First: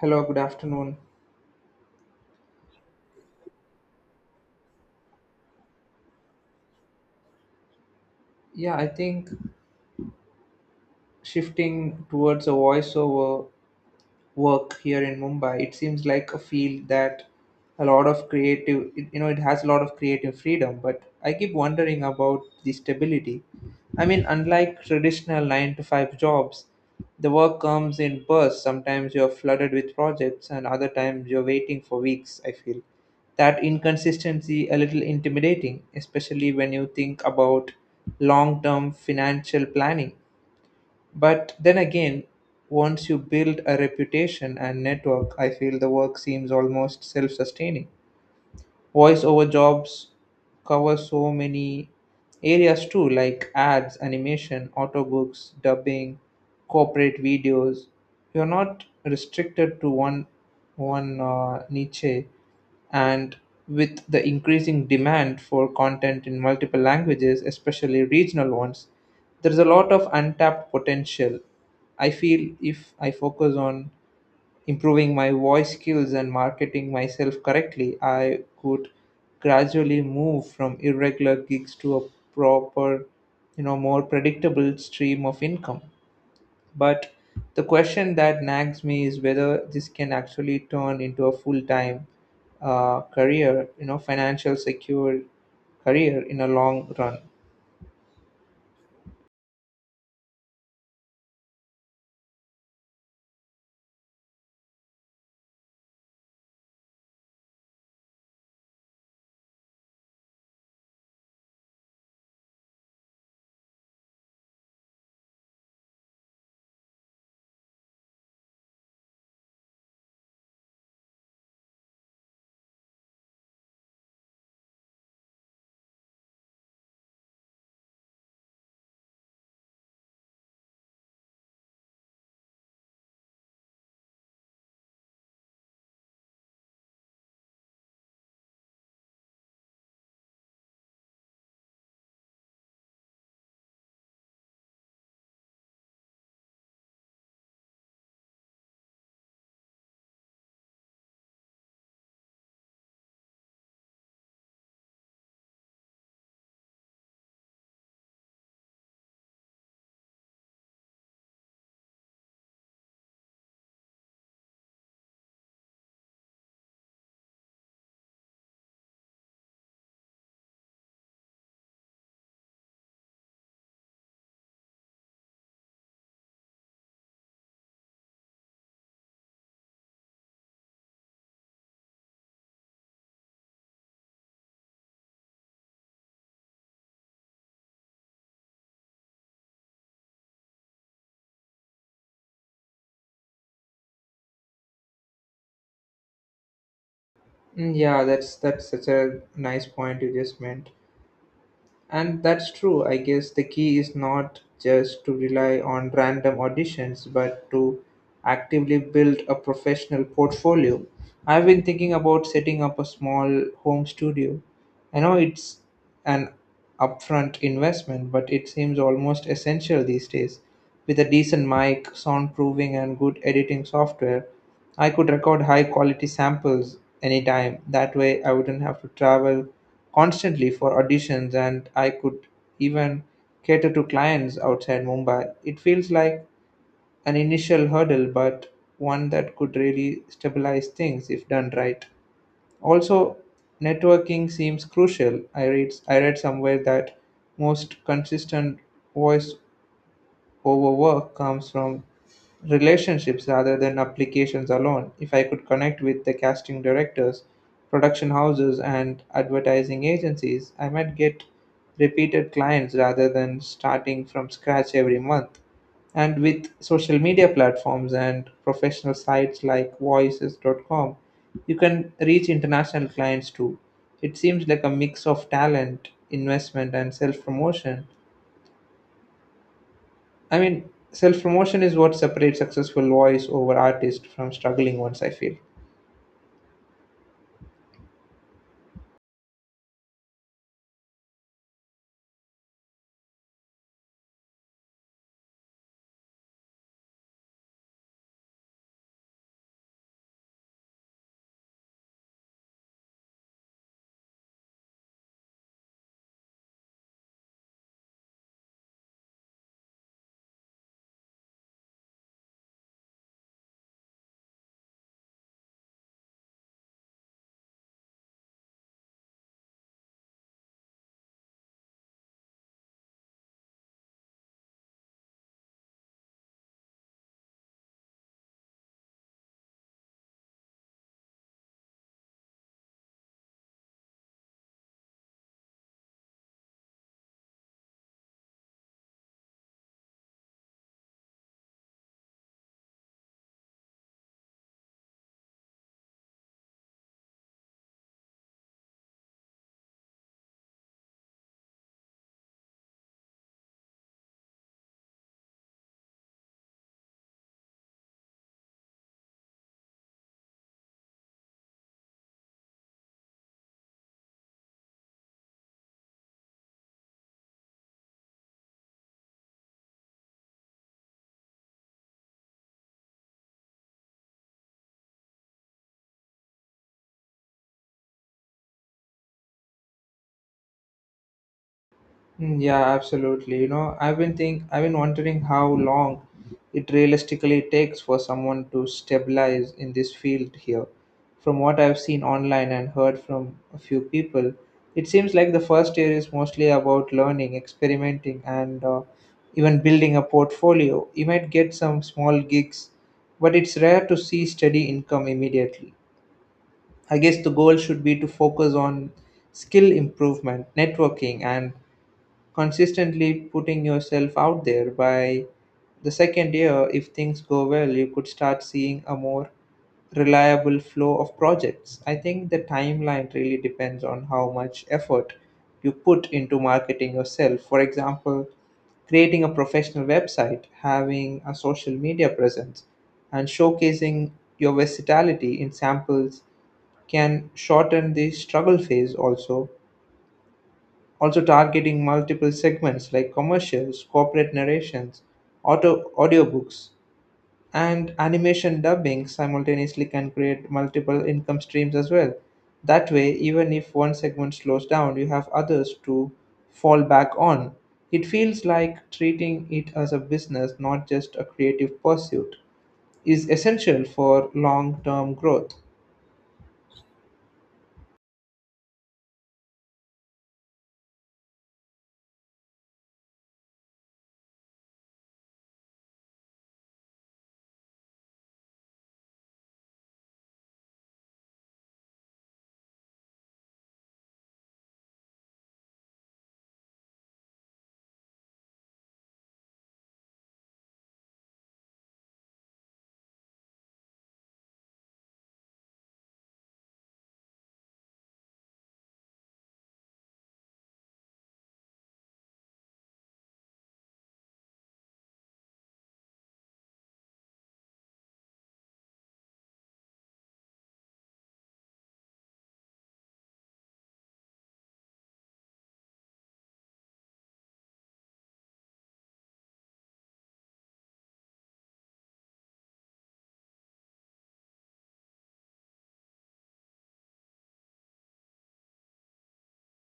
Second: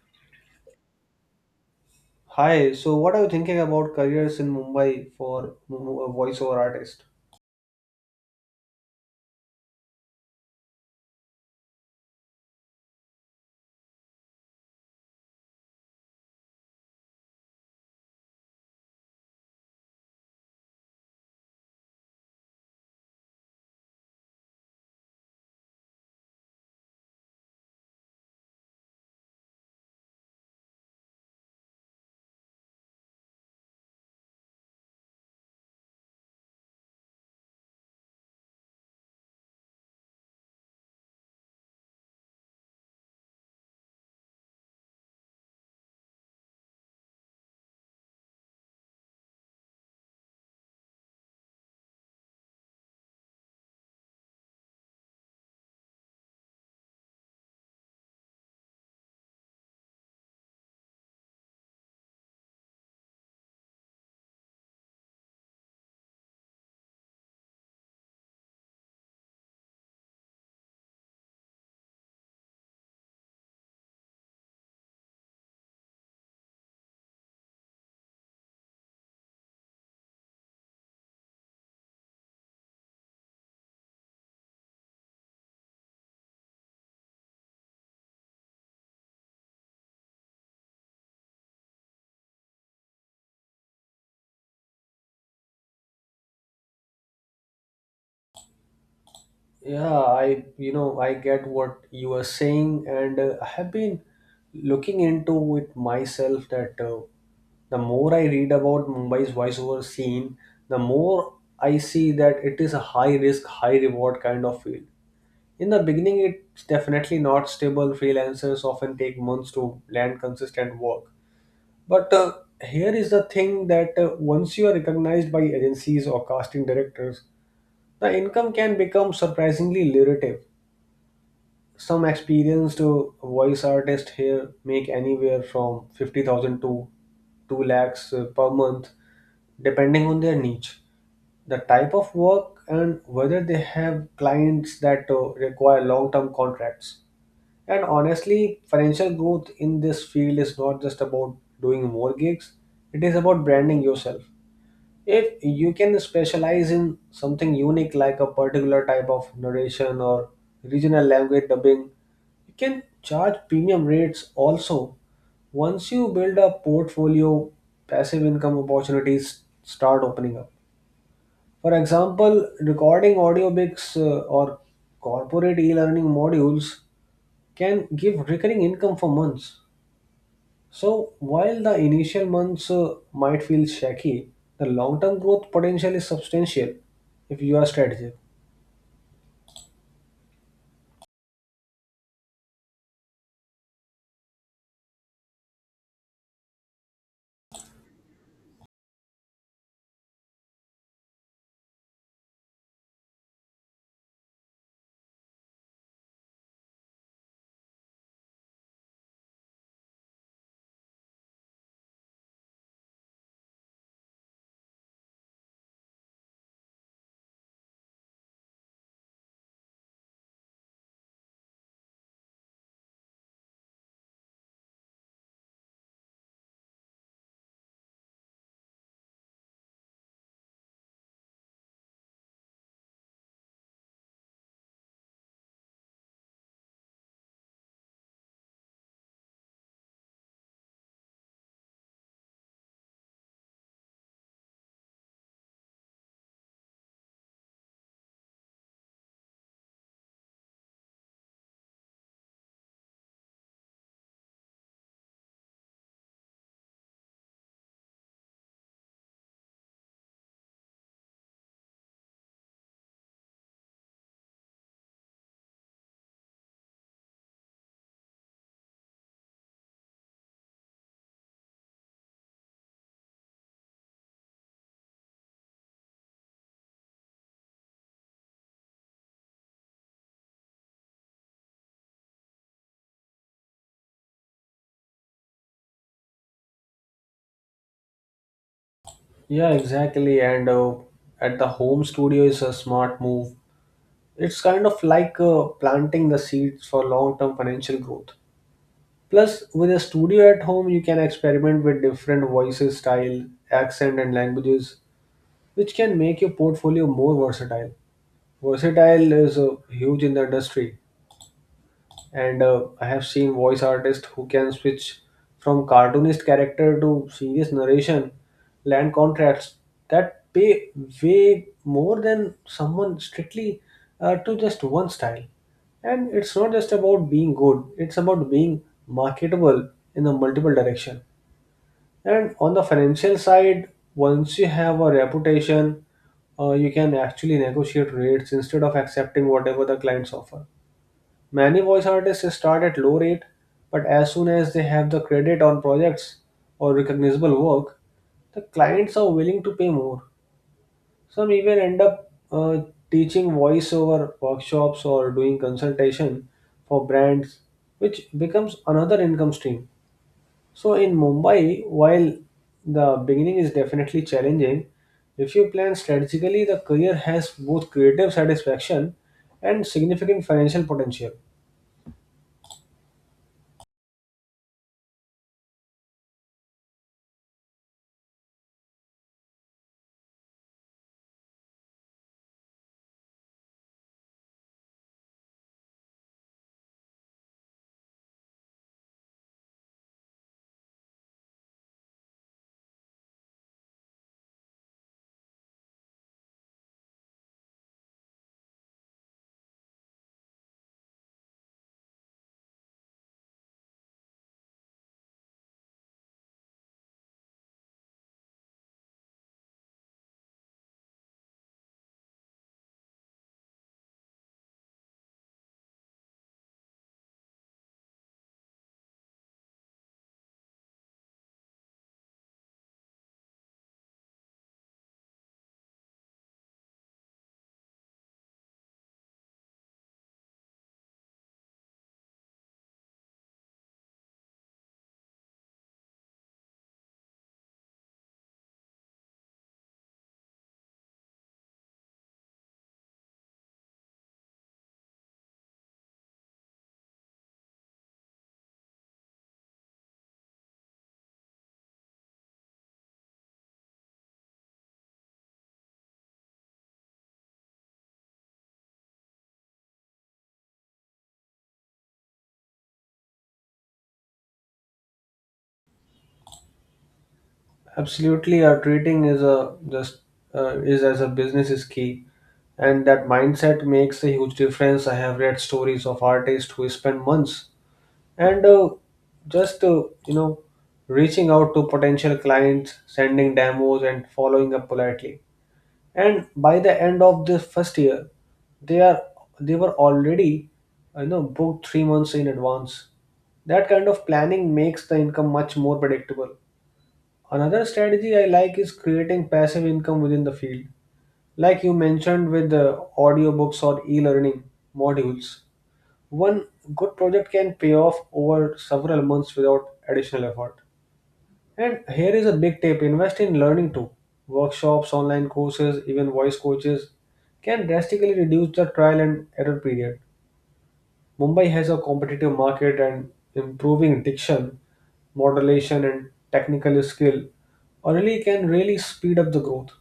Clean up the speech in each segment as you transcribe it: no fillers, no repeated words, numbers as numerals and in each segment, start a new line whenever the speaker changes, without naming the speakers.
Hello, good afternoon.
Hi, so what are you thinking about careers in Mumbai for a voiceover artist?
Yeah, I think shifting towards a voiceover work here in Mumbai, it seems like a field that a lot of creative, it has a lot of creative freedom. But I keep wondering about the stability. I mean, unlike traditional nine to five jobs, the work comes in bursts. Sometimes you're flooded with projects, and other times you're waiting for weeks. I feel that inconsistency a little intimidating, especially when you think about long term financial planning. But then again, once you build a reputation and network, I feel the work seems almost self sustaining. Voice over jobs cover so many areas too, like ads, animation, audiobooks, dubbing, corporate videos. You're not restricted to one one niche. And with the increasing demand for content in multiple languages, especially regional ones, there's a lot of untapped potential. I feel if I focus on improving my voice skills and marketing myself correctly, I could gradually move from irregular gigs to a proper, more predictable stream of income. But the question that nags me is whether this can actually turn into a full time career, financial secure career in a long run.
Yeah, I get what you are saying, and I have been looking into it myself. That The more I read about Mumbai's voiceover scene, the more I see that it is a high risk, high reward kind of field. In the beginning, it's definitely not stable. Freelancers often take months to land consistent work. But Here is the thing that once you are recognized by agencies or casting directors, the income can become surprisingly lucrative. Some experienced voice artists here make anywhere from 50,000 to 2 lakhs per month, depending on their niche, the type of work, and whether they have clients that require long term contracts. And honestly, financial growth in this field is not just about doing more gigs, it is about branding yourself. If you can specialize in something unique like a particular type of narration or regional language dubbing, you can charge premium rates also. Once you build a portfolio, passive income opportunities start opening up. For example, recording audiobooks or corporate e learning modules can give recurring income for months. So, while the initial months might feel shaky, the long term growth potential is substantial if you are strategic.
Mm, yeah, that's such a nice point you just meant. And that's true. I guess the key is not just to rely on random auditions, but to actively build a professional portfolio. I've been thinking about setting up a small home studio. I know it's an upfront investment, but it seems almost essential these days. With a decent mic, soundproofing, and good editing software, I could record high quality samples anytime. That way, I wouldn't have to travel constantly for auditions, and I could even cater to clients outside Mumbai. It feels like an initial hurdle, but one that could really stabilize things if done right. Also, networking seems crucial. I read somewhere that most consistent voice over work comes from relationships rather than applications alone. If I could connect with the casting directors, production houses, and advertising agencies, I might get repeated clients rather than starting from scratch every month. And with social media platforms and professional sites like voices.com, you can reach international clients too. It seems like a mix of talent, investment, and self promotion. I mean, self promotion is what separates successful voice over artists from struggling ones, I feel.
Yeah, exactly. And At the home studio is a smart move. It's kind of like planting the seeds for long term financial growth. Plus, with a studio at home, you can experiment with different voices, style, accent, and languages, which can make your portfolio more versatile. Versatile is huge in the industry, and I have seen voice artists who can switch from cartoonist character to serious narration, land contracts that pay way more than someone strictly to just one style. And it's not just about being good, it's about being marketable in a multiple direction. And on the financial side, once you have a reputation, you can actually negotiate rates instead of accepting whatever the clients offer. Many voice artists start at low rate, but as soon as they have the credit on projects or recognizable work, the clients are willing to pay more. Some even end up teaching voiceover workshops or doing consultation for brands, which becomes another income stream. So in Mumbai, while the beginning is definitely challenging, if you plan strategically, the career has both creative satisfaction and significant financial potential.
Mm, yeah, absolutely. You know, I've been wondering how long it realistically takes for someone to stabilize in this field here. From what I've seen online and heard from a few people, it seems like the first year is mostly about learning, experimenting, and even building a portfolio. You might get some small gigs, but it's rare to see steady income immediately. I guess the goal should be to focus on skill improvement, networking, and consistently putting yourself out there. By the second year, if things go well, you could start seeing a more reliable flow of projects. I think the timeline really depends on how much effort you put into marketing yourself. For example, creating a professional website, having a social media presence, and showcasing your versatility in samples can shorten the struggle phase also. Targeting multiple segments like commercials, corporate narrations, auto, audiobooks, and animation dubbing simultaneously can create multiple income streams as well. That way, even if one segment slows down, you have others to fall back on. It feels like treating it as a business, not just a creative pursuit, is essential for long term growth.
Absolutely, our treating is a just is as a business is key, and that mindset makes a huge difference. I have read stories of artists who spend months and just you know reaching out to potential clients, sending demos, and following up politely. And by the end of the first year, they are they were already booked 3 months in advance. That kind of planning makes the income much more predictable. Another strategy I like is creating passive income within the field, like you mentioned with the audiobooks or e learning modules. One good project can pay off over several months without additional effort. And here is a big tip, invest in learning too. Workshops, online courses, even voice coaches can drastically reduce the trial and error period. Mumbai has a competitive market, and improving diction, modulation, and technical skill early can really speed up the growth.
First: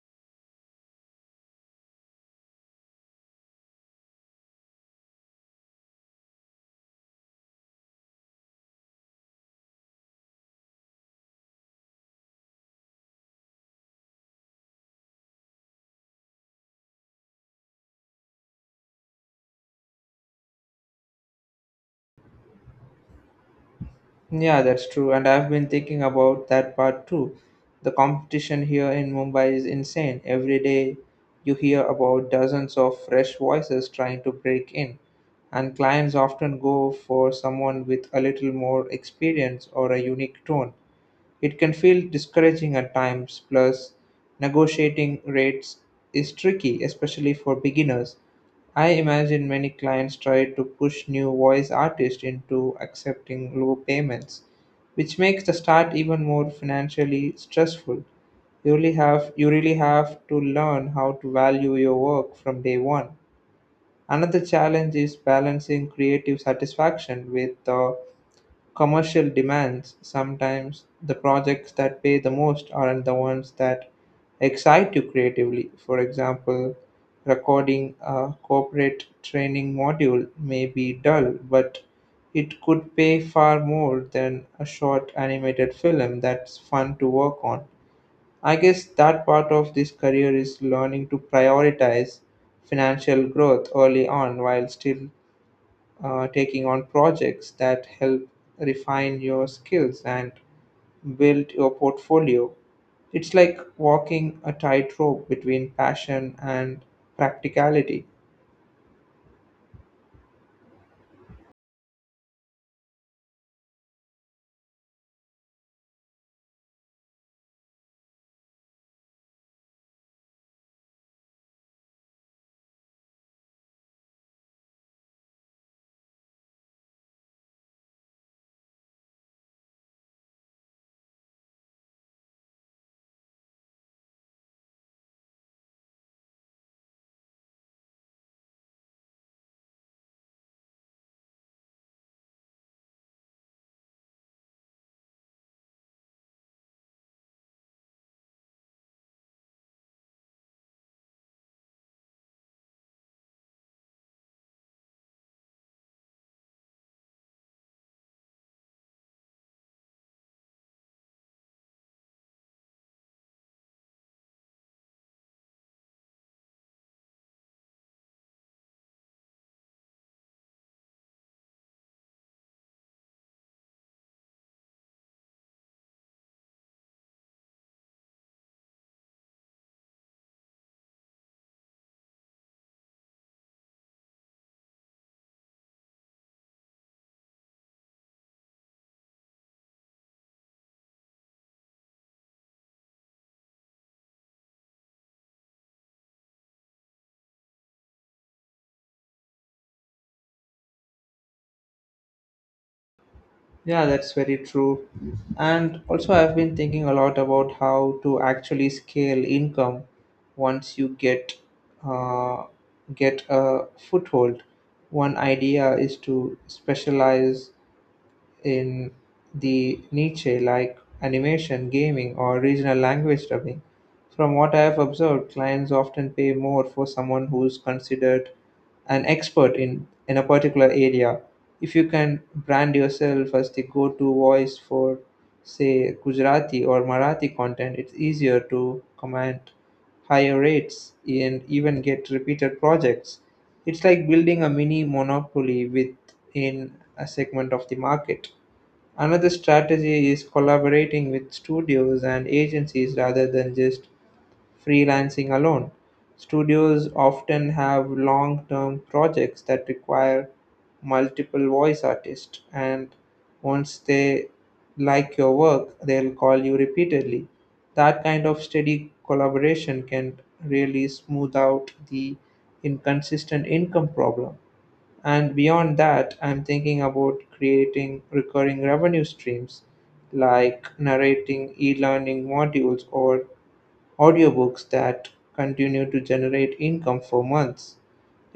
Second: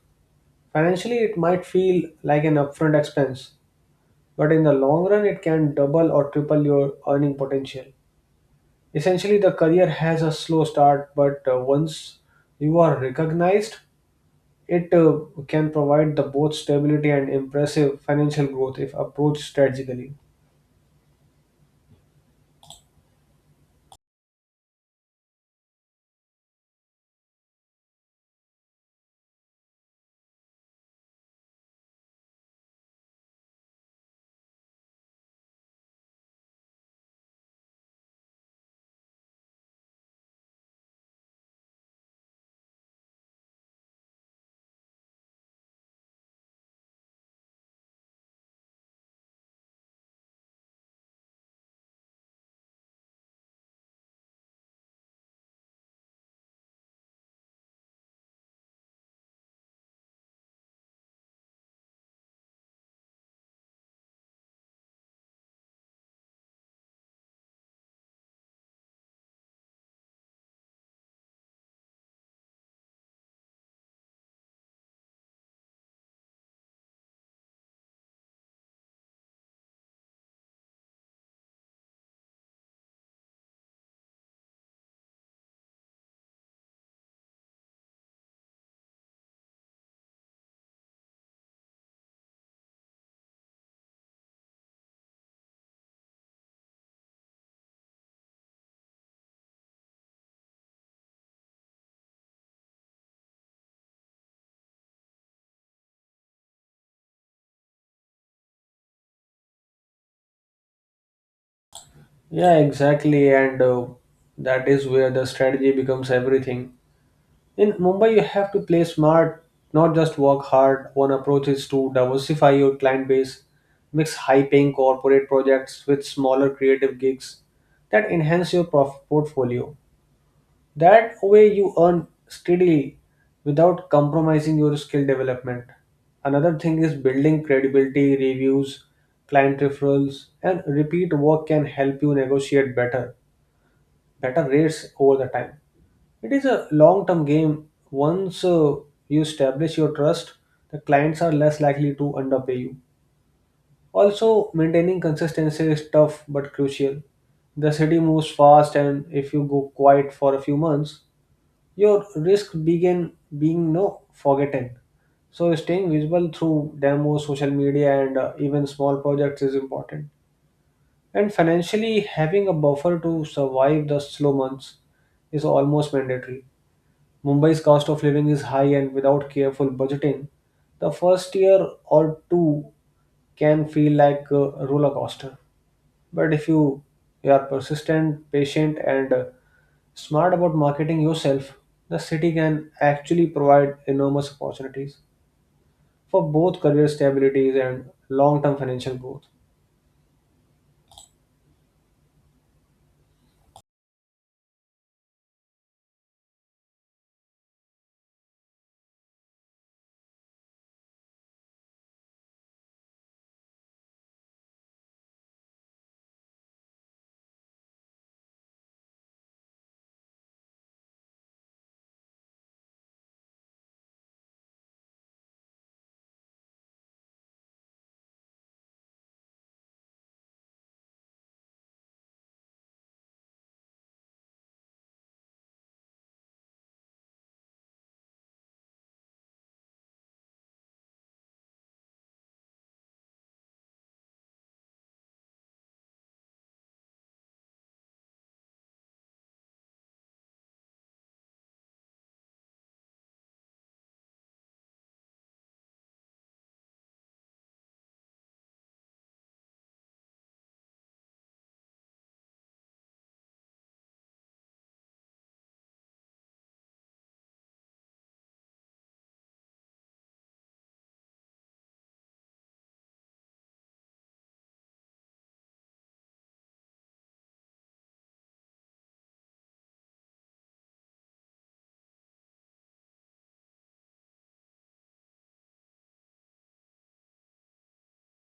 Financially, it might feel like an upfront expense, but in the long run, it can double or triple your earning potential. Essentially, the career has a slow start, but once you are recognized, it can provide the both stability and impressive financial growth if approached strategically.
Yeah, that's true. And I've been thinking about that part too. The competition here in Mumbai is insane. Every day you hear about dozens of fresh voices trying to break in. And clients often go for someone with a little more experience or a unique tone. It can feel discouraging at times, plus, negotiating rates is tricky, especially for beginners. I imagine many clients try to push new voice artists into accepting low payments, which makes the start even more financially stressful. You really have to learn how to value your work from day one. Another challenge is balancing creative satisfaction with the commercial demands. Sometimes the projects that pay the most aren't the ones that excite you creatively. For example, recording a corporate training module may be dull, but it could pay far more than a short animated film that's fun to work on. I guess that part of this career is learning to prioritize financial growth early on while still taking on projects that help refine your skills and build your portfolio. It's like walking a tightrope between passion and practicality.
Yeah, exactly. And That is where the strategy becomes everything. In Mumbai, you have to play smart, not just work hard. One approach is to diversify your client base, mix high paying corporate projects with smaller creative gigs that enhance your portfolio. That way, you earn steadily without compromising your skill development. Another thing is building credibility. Reviews, client referrals, and repeat work can help you negotiate better rates over the time. It is a long term game. Once you establish your trust, the clients are less likely to underpay you. Also, maintaining consistency is tough but crucial. The city moves fast, and if you go quiet for a few months, your risk begin being no forgotten. So, staying visible through demos, social media, and even small projects is important. And financially, having a buffer to survive the slow months is almost mandatory. Mumbai's cost of living is high, and without careful budgeting, the first year or two can feel like a roller coaster. But if you, you are persistent, patient, and smart about marketing yourself, the city can actually provide enormous opportunities for both career stabilities and long term financial growth.
Yeah, that's very true. And also, I've been thinking a lot about how to actually scale income once you uh, get a foothold. One idea is to specialize in the niche like animation, gaming, or regional language dubbing. From what I have observed, clients often pay more for someone who's considered an expert in a particular area. If you can brand yourself as the go to voice for, say, Gujarati or Marathi content, it's easier to command higher rates and even get repeated projects. It's like building a mini monopoly within a segment of the market. Another strategy is collaborating with studios and agencies rather than just freelancing alone. Studios often have long term projects that require multiple voice artists, and once they like your work, they'll call you repeatedly. That kind of steady collaboration can really smooth out the inconsistent income problem. And beyond that, I'm thinking about creating recurring revenue streams like narrating e learning modules or audiobooks that continue to generate income for months.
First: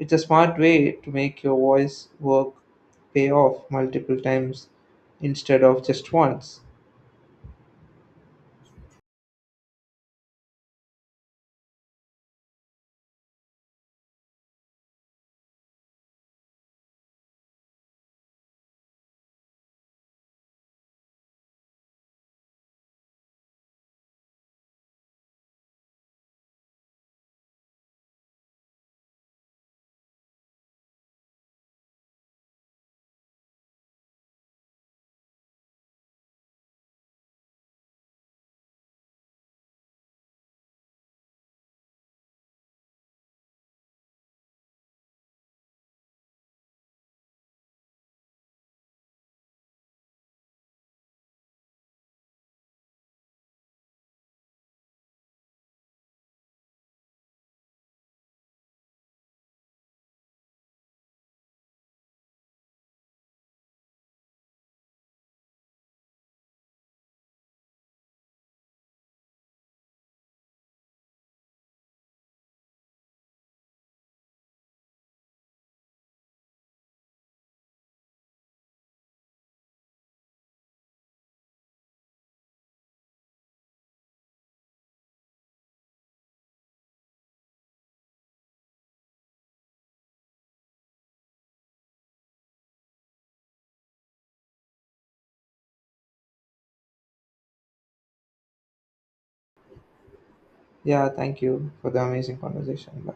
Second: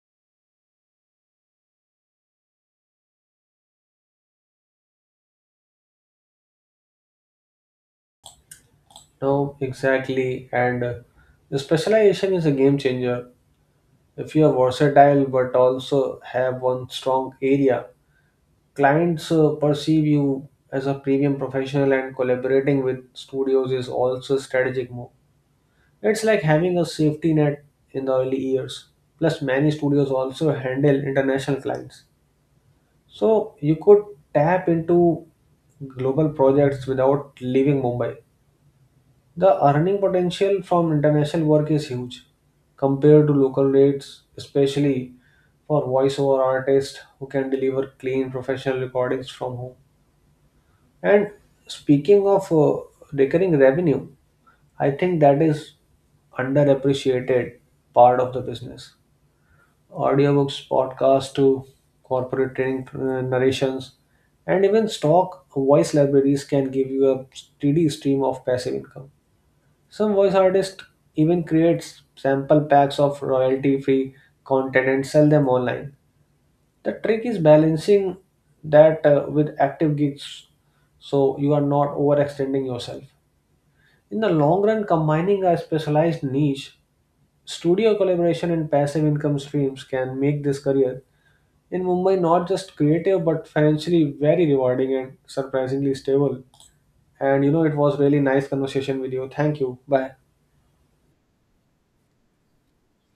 It's a smart way to make your voice work pay off multiple times instead of just once.
No, exactly. And The specialization is a game changer. If you are versatile but also have one strong area, clients perceive you as a premium professional, and collaborating with studios is also a strategic move. It's like having a safety net in the early years. Plus, many studios also handle international clients. So you could tap into global projects without leaving Mumbai. The earning potential from international work is huge compared to local rates, especially for voiceover artists who can deliver clean professional recordings from home. And speaking of recurring revenue, I think that is underappreciated part of the business. Audiobooks, podcasts to corporate training narrations, and even stock voice libraries can give you a steady stream of passive income. Some voice artists even create sample packs of royalty free content and sell them online. The trick is balancing that with active gigs so you are not overextending yourself. In the long run, combining a specialized niche, studio collaboration, and passive income streams can make this career in Mumbai not just creative but financially very rewarding and surprisingly stable. And you know, it was really nice conversation with you. Thank you. Bye.
Yeah, thank you for the amazing conversation. Bye.